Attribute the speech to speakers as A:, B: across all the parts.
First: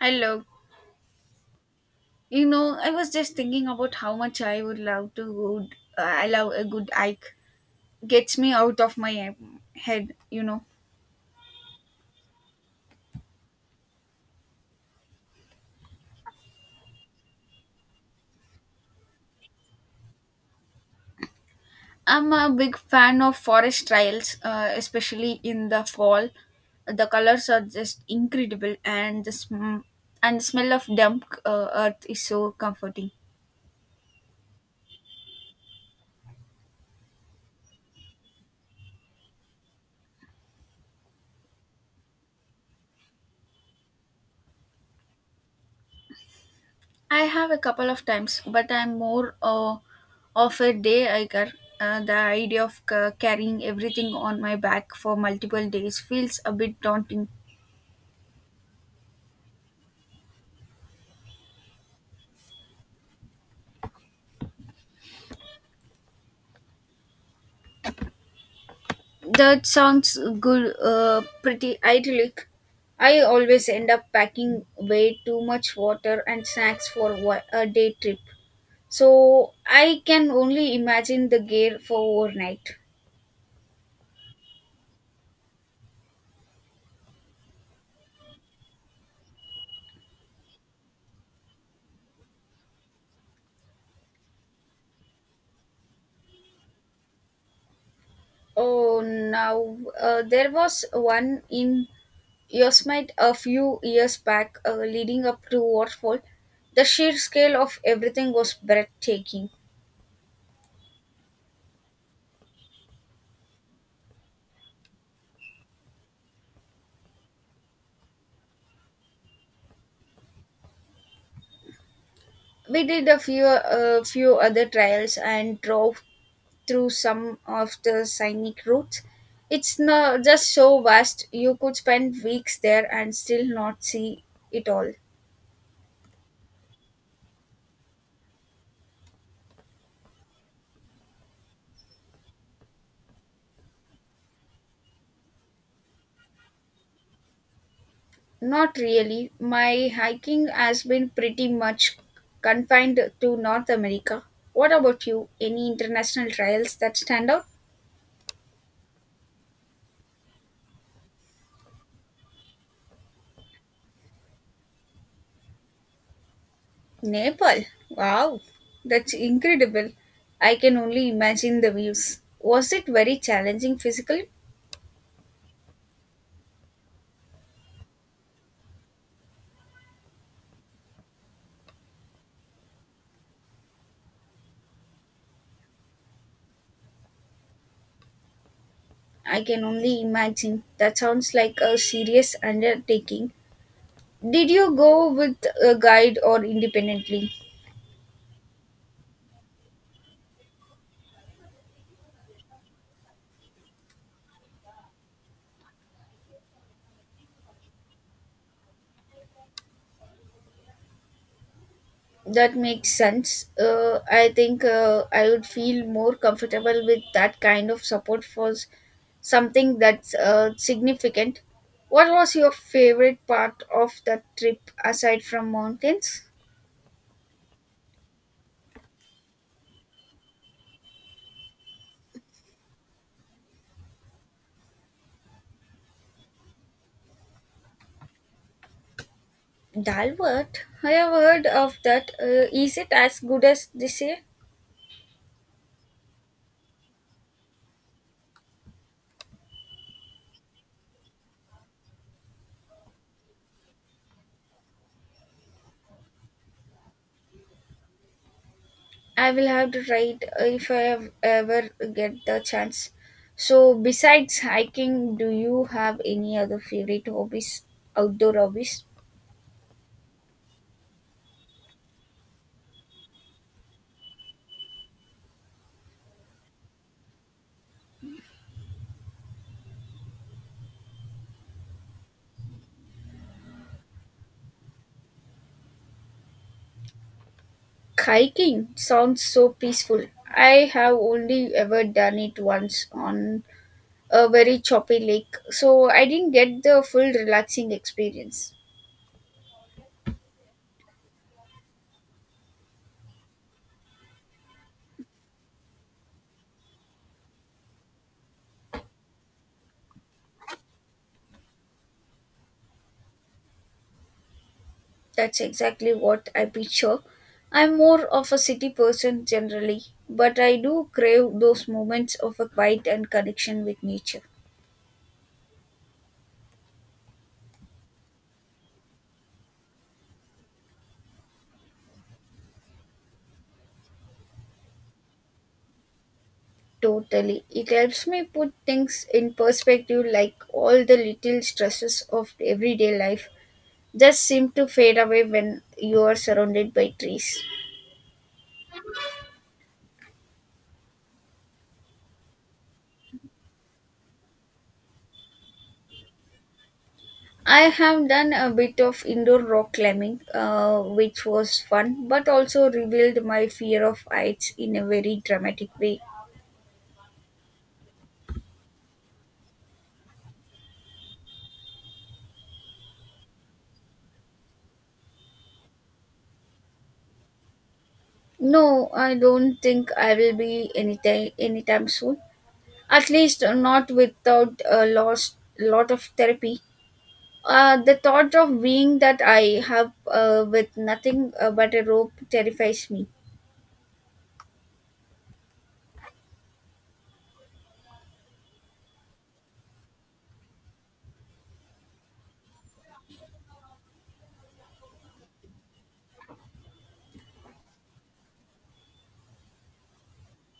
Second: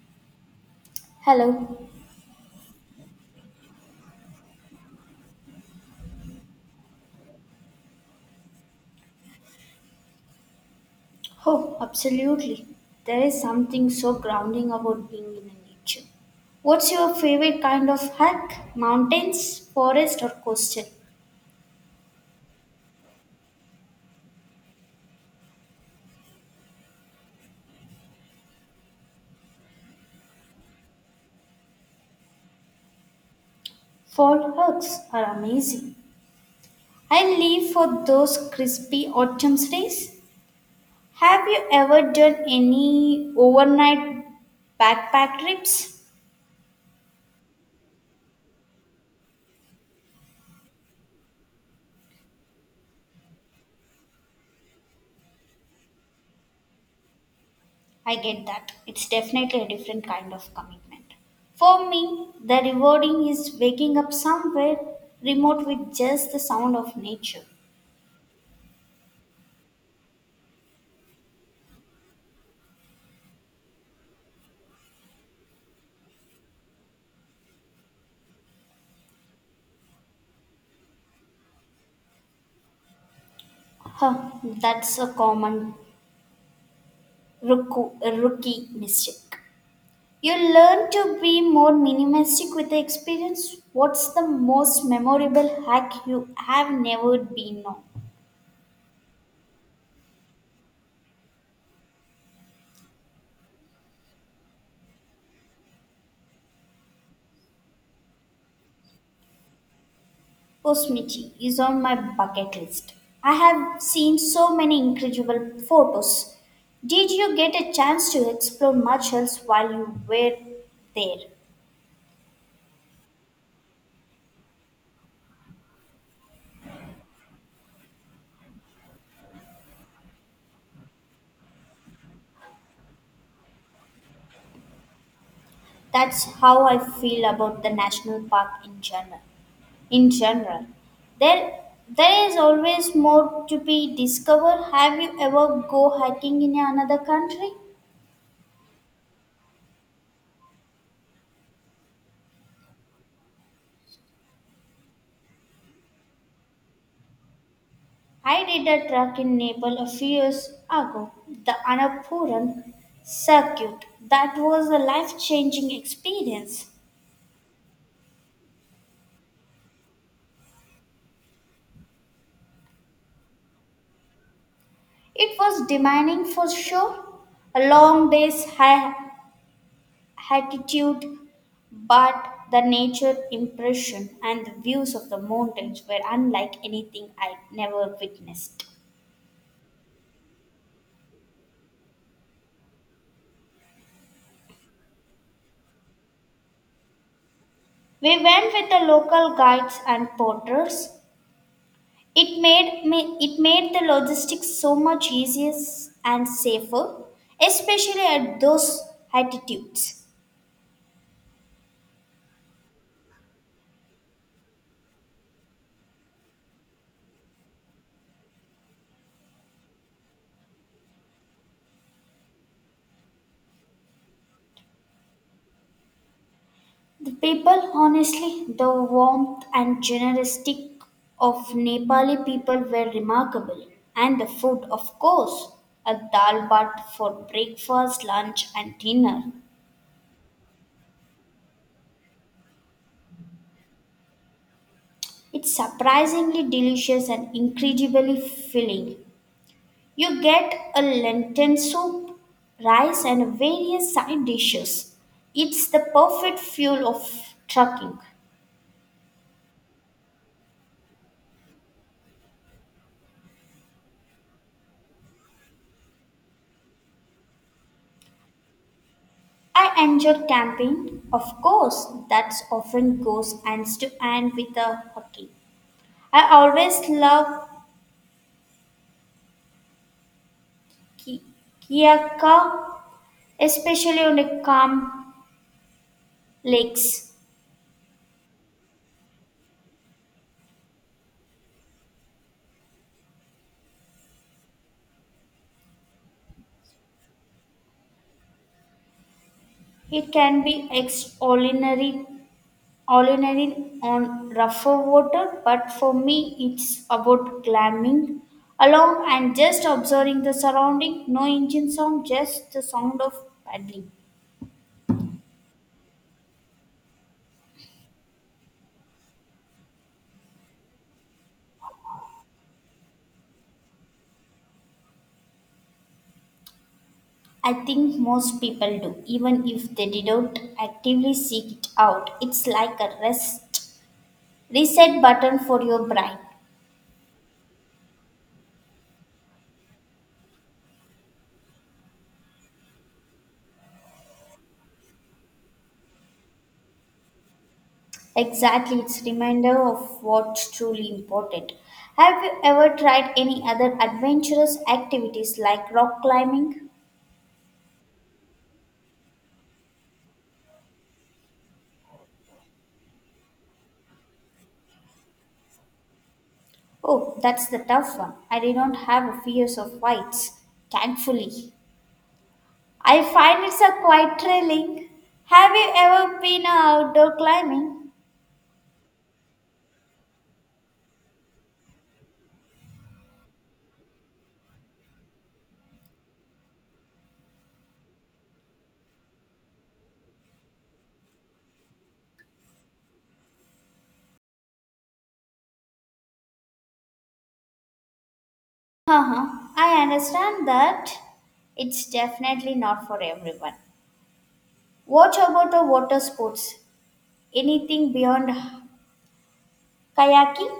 A: Hello.
B: Hello.
A: You know, I was just thinking about how much I would love to good. I love a good hike. Gets me out of my head. You know,
B: Oh, absolutely. There is something so grounding about being in nature. What's your favorite kind of hike? Mountains, forest, or coastal?
A: I'm a big fan of forest trails, especially in the fall. The colors are just incredible, and and the smell of damp earth is so comforting.
B: Fall hikes are amazing. I live for those crispy autumn days. Have you ever done any overnight backpack trips?
A: I have a couple of times, but I'm more of a day hiker. The idea of carrying everything on my back for multiple days feels a bit daunting.
B: I get that. It's definitely a different kind of commitment. For me, the rewarding is waking up somewhere remote with just the sound of nature.
A: That sounds good, pretty idyllic. I always end up packing way too much water and snacks for a day trip. So I can only imagine the gear for overnight.
B: Huh, that's a common rookie, rookie mistake. You learn to be more minimalistic with the experience. What's the most memorable hack you have never been on?
A: Oh, now there was one in Yosemite a few years back, leading up to Waterfall, the sheer scale of everything was breathtaking.
B: Osmichi is on my bucket list. I have seen so many incredible photos. Did you get a chance to explore much else while you were there?
A: We did a few other trials and drove through some of the scenic routes. It's not just so vast; you could spend weeks there and still not see it all.
B: That's how I feel about the national park in general. In general, there there is always more to be discovered. Have you ever go hiking in another country?
A: Not really. My hiking has been pretty much confined to North America. What about you? Any international trials that stand out?
B: I did a track in Nepal a few years ago, the Annapurna circuit. That was a life changing experience.
A: Nepal. Wow, that's incredible. I can only imagine the views. Was it very challenging physically?
B: It was demanding for sure, a long day's high altitude, but the nature impression and the views of the mountains were unlike anything I'd never witnessed.
A: I can only imagine. That sounds like a serious undertaking. Did you go with a guide or independently?
B: We went with the local guides and porters. It made it made the logistics so much easier and safer, especially at those altitudes.
A: That makes sense. I think I would feel more comfortable with that kind of support for something that's significant. What was your favorite part of that trip aside from mountains?
B: The people, honestly, the warmth and generosity of Nepali people were remarkable, and the food, of course, a dal bhat for breakfast, lunch, and dinner.
A: Dalwart? I have heard of that. Is it as good as they say?
B: It's surprisingly delicious and incredibly filling. You get a lentil soup, rice, and various side dishes. It's the perfect fuel of trucking.
A: I will have to try it if I have ever get the chance. So, besides hiking, do you have any other favorite hobbies? Outdoor hobbies?
B: I enjoy camping, of course, that's often goes hand to hand with the hockey. I always love ki- Kiyaka, especially on the calm lakes.
A: Hiking sounds so peaceful. I have only ever done it once on a very choppy lake, so I didn't get the full relaxing experience.
B: It can be extraordinary Olinearin on rougher water, but for me it's about climbing along and just observing the surrounding. No engine sound, just the sound of paddling.
A: That's exactly what I picture. I'm more of a city person generally, but I do crave those moments of a quiet and connection with nature.
B: I think most people do, even if they didn't actively seek it out. It's like a rest reset button for your brain.
A: Totally. It helps me put things in perspective, like all the little stresses of everyday life just seem to fade away when you are surrounded by trees.
B: Exactly, it's reminder of what's truly important. Have you ever tried any other adventurous activities like rock climbing?
A: I have done a bit of indoor rock climbing, which was fun, but also revealed my fear of heights in a very dramatic way.
B: Oh, that's the tough one. I did not have a fears of heights, thankfully. I find it's a quite thrilling. Have you ever been a outdoor climbing?
A: No, I don't think I will be anytime soon. At least not without a lost lot of therapy. The thought of being that I have with nothing but a rope terrifies me.
B: Uh-huh. I understand that it's definitely not for everyone. What about the water sports? Anything beyond kayaking?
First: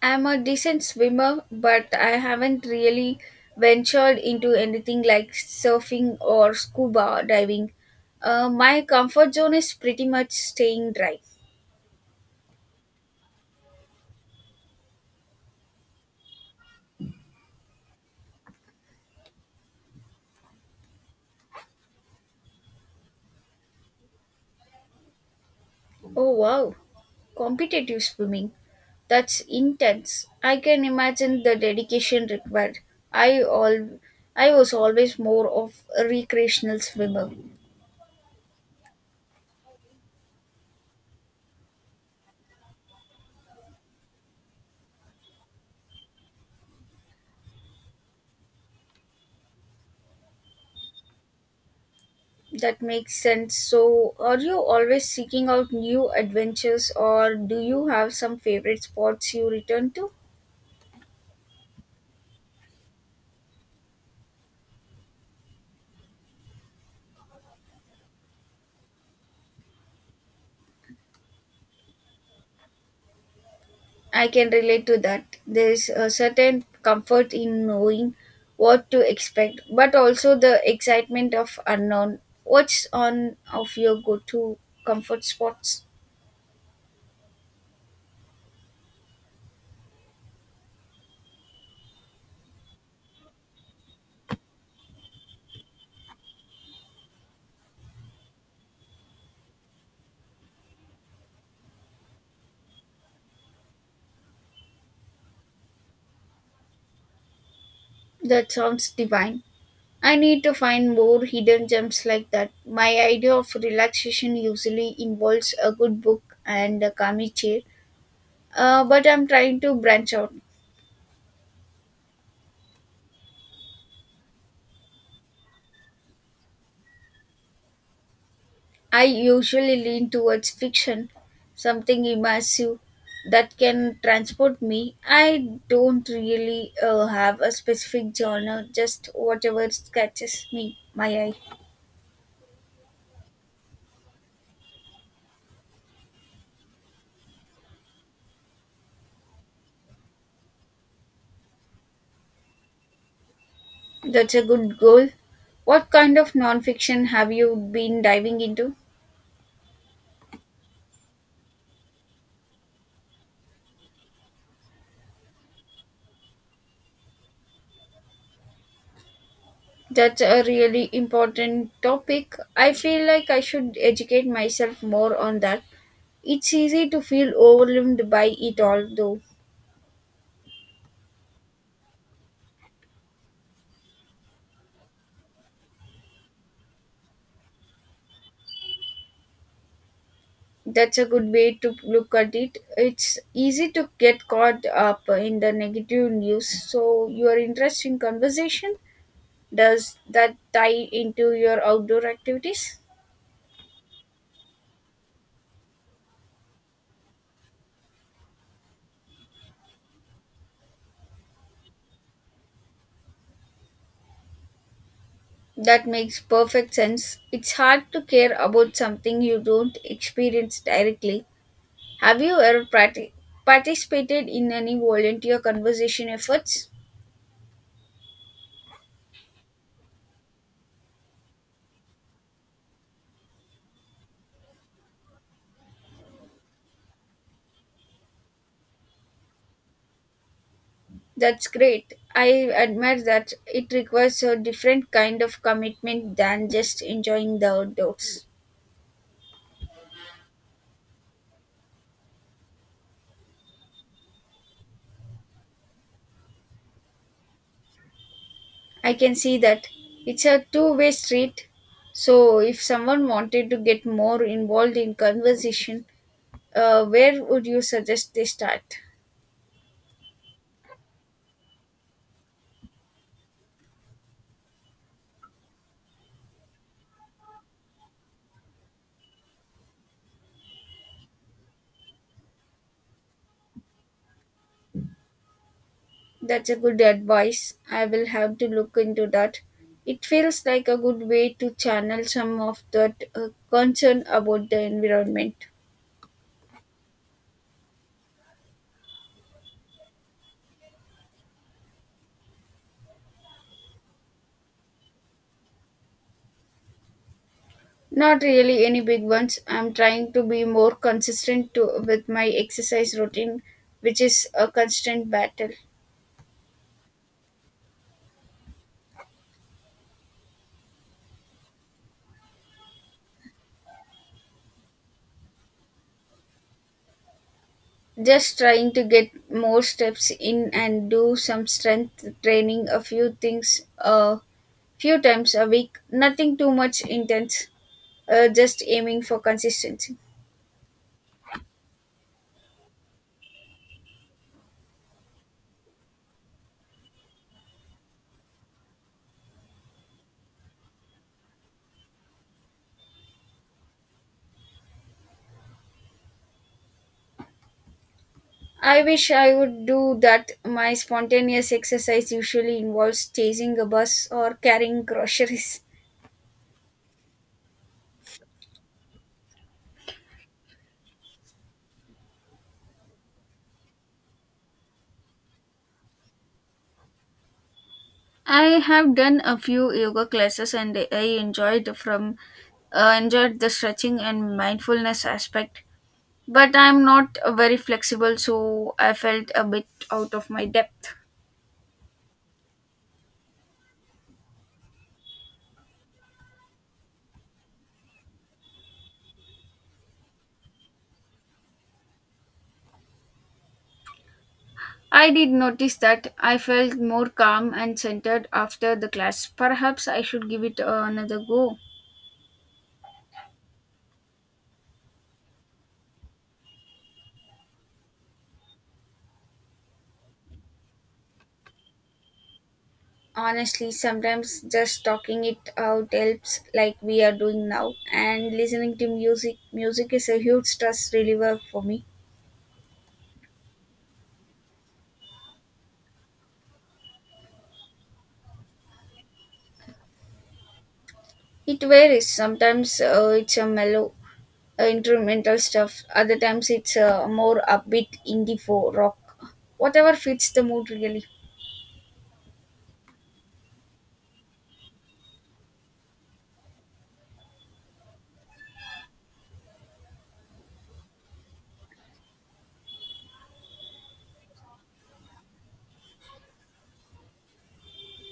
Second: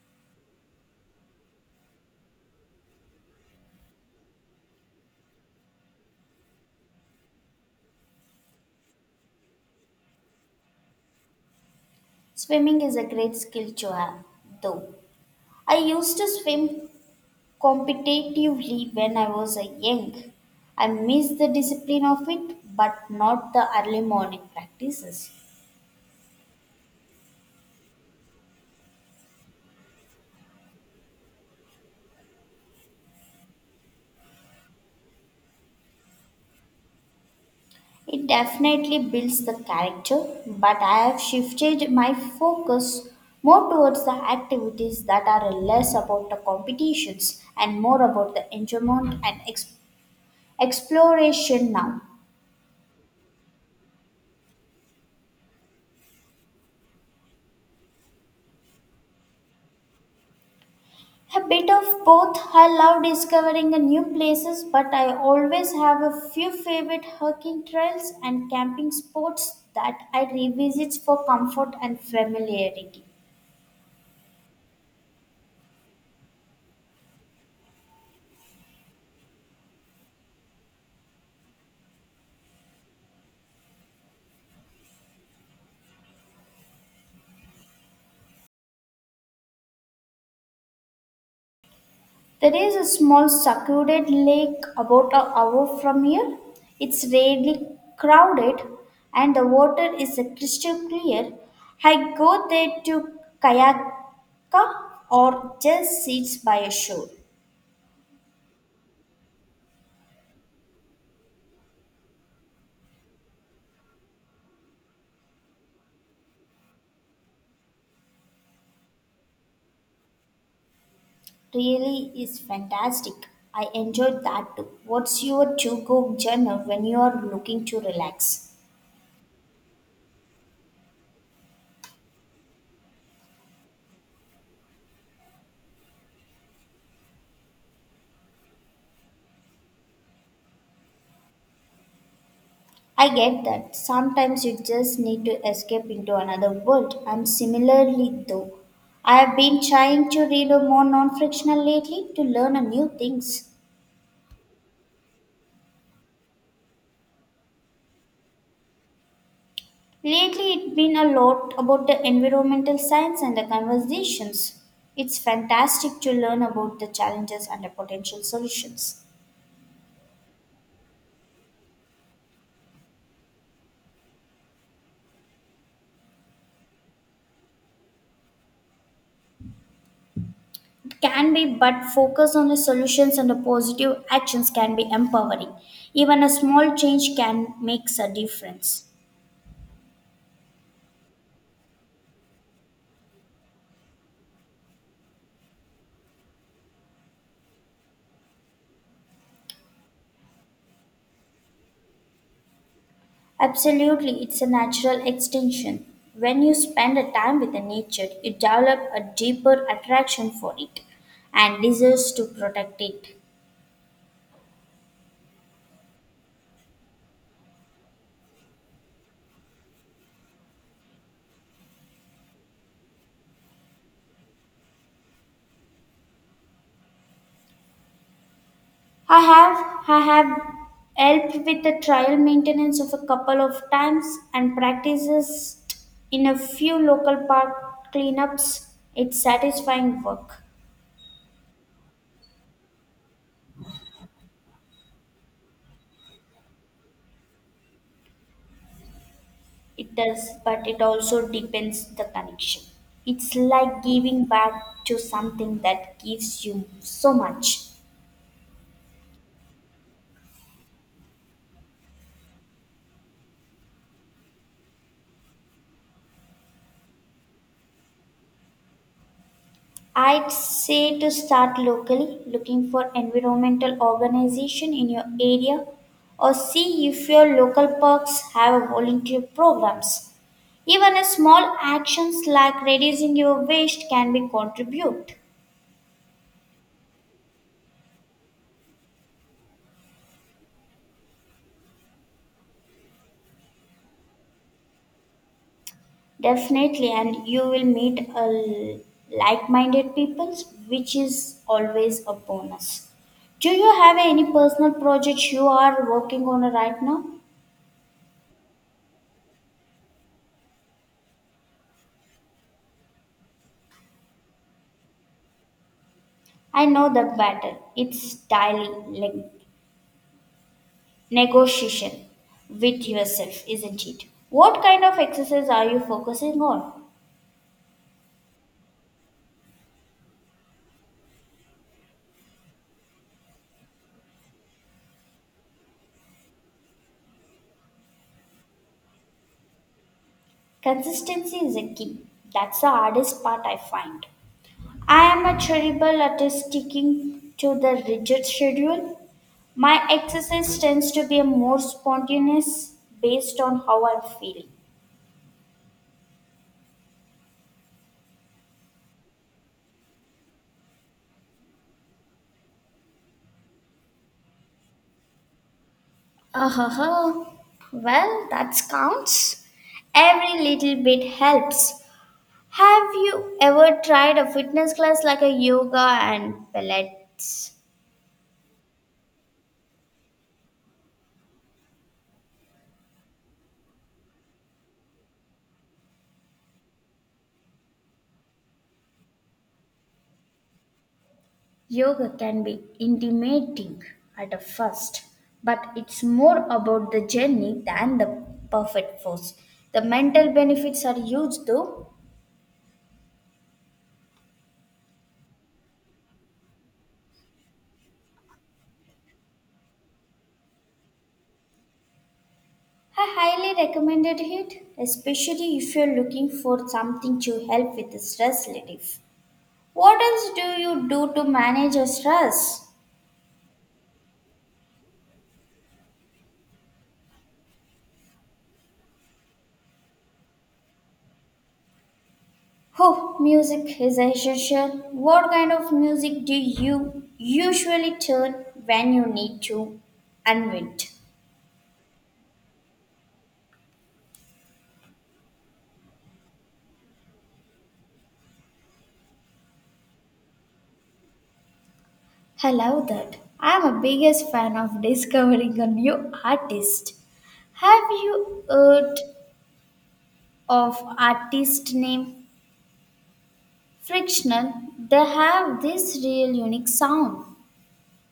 A: I'm a decent swimmer, but I haven't really ventured into anything like surfing or scuba diving. My comfort zone is pretty much staying dry.
B: Swimming is a great skill to have, though. I used to swim competitively when I was a young. I missed the discipline of it, but not the early morning practices.
A: Oh wow. Competitive swimming. That's intense. I can imagine the dedication required. I all I was always more of a recreational swimmer.
B: It definitely builds the character, but I have shifted my focus more towards the activities that are less about the competitions and more about the enjoyment and exploration now.
A: That makes sense. So, are you always seeking out new adventures or do you have some favorite spots you return to?
B: A bit of both. I love discovering a new places, but I always have a few favorite hiking trails and camping spots that I revisit for comfort and familiarity.
A: I can relate to that. There is a certain comfort in knowing what to expect, but also the excitement of unknown. What's on of your go to comfort spots?
B: There is a small secluded lake about an hour from here. It's rarely crowded and the water is crystal clear. I go there to kayak or just sit by a shore.
A: That sounds divine. I need to find more hidden gems like that. My idea of relaxation usually involves a good book and a calming chair, but I'm trying to branch out.
B: Really is fantastic. I enjoyed that too. What's your to go journal when you are looking to relax?
A: I usually lean towards fiction, something immersive that can transport me. I don't really have a specific genre, just whatever catches me my eye.
B: I get that. Sometimes you just need to escape into another world. I'm similarly though. I have been trying to read a more non-fictional lately to learn a new things.
A: That's a good goal. What kind of nonfiction have you been diving into?
B: Lately it's been a lot about the environmental science and the conversations. It's fantastic to learn about the challenges and the potential solutions.
A: That's a really important topic. I feel like I should educate myself more on that. It's easy to feel overwhelmed by it all, though.
B: Can be but focus on the solutions and the positive actions can be empowering, even a small change can makes a difference.
A: That's a good way to look at it. It's easy to get caught up in the negative news. So your interest in conversation, does that tie into your outdoor activities?
B: Absolutely, it's a natural extension. When you spend a time with the nature you develop a deeper attraction for it and desires to protect it.
A: That makes perfect sense. It's hard to care about something you don't experience directly. Have you ever participated in any volunteer conversation efforts?
B: I have i have helped with the trial maintenance of a couple of times and practices in a few local park cleanups. It's satisfying work.
A: That's great. I admire that it requires a different kind of commitment than just enjoying the outdoors.
B: It does, but it also depends the connection. It's like giving back to something that gives you so much.
A: I can see that it's a two-way street. So, if someone wanted to get more involved in conversation, where would you suggest they start?
B: I'd say to start locally, looking for environmental organization in your area, or see if your local parks have a volunteer programs. Even a small actions like reducing your waste can be contribute.
A: That's a good advice. I will have to look into that. It feels like a good way to channel some of that concern about the environment.
B: Definitely, and you will meet like-minded people, which is always a bonus. Do you have any personal projects you are working on right now?
A: Not really any big ones. I'm trying to be more consistent to, with my exercise routine, which is a constant battle.
B: I know that battle. It's daily like, negotiation with yourself, isn't it? What kind of exercise are you focusing on?
A: Just trying to get more steps in and do some strength training a few things a few times a week. Nothing too much intense, just aiming for consistency.
B: Consistency is a key. That's the hardest part I find. I am a terrible at sticking to the rigid schedule. My exercise tends to be more spontaneous based on how I'm feeling.
A: I wish I would do that. My spontaneous exercise usually involves chasing a bus or carrying groceries.
B: Oh, well, that counts. Every little bit helps. Have you ever tried a fitness class like a yoga and pilates?
A: I have done a few yoga classes and I enjoyed the stretching and mindfulness aspect, but I'm not very flexible, so I felt a bit out of my depth.
B: Yoga can be intimidating at a first, but it's more about the journey than the perfect force. The mental benefits are huge though.
A: I did notice that I felt more calm and centered after the class. Perhaps I should give it another go.
B: I highly recommended it, especially if you're looking for something to help with stress relief. What else do you do to manage your stress?
A: Honestly, sometimes just talking it out helps, like we are doing now, and listening to music. Music is a huge stress reliever for me.
B: Oh, music is essential. What kind of music do you usually turn when you need to unwind?
A: It varies. Sometimes it's a mellow, instrumental stuff. Other times it's a more upbeat indie folk rock. Whatever fits the mood, really.
B: I love that. I'm a biggest fan of discovering a new artist. Have you heard of artist name Frictional, they have this real unique sound.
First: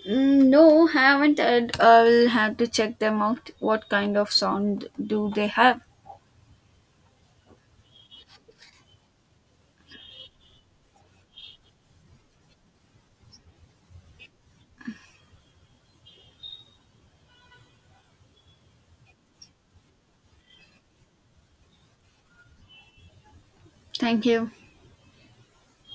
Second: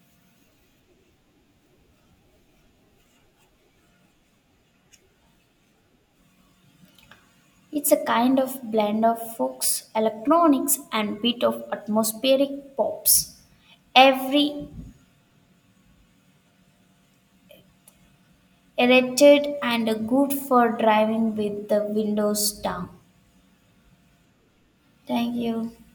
A: Mm, no, haven't heard. I'll have to check them out. What kind of sound do they have?
B: It's a kind of blend of folks, electronics, and bit of atmospheric pops. Every erected and good for driving with the windows down.
A: Thank you.
B: Thank you.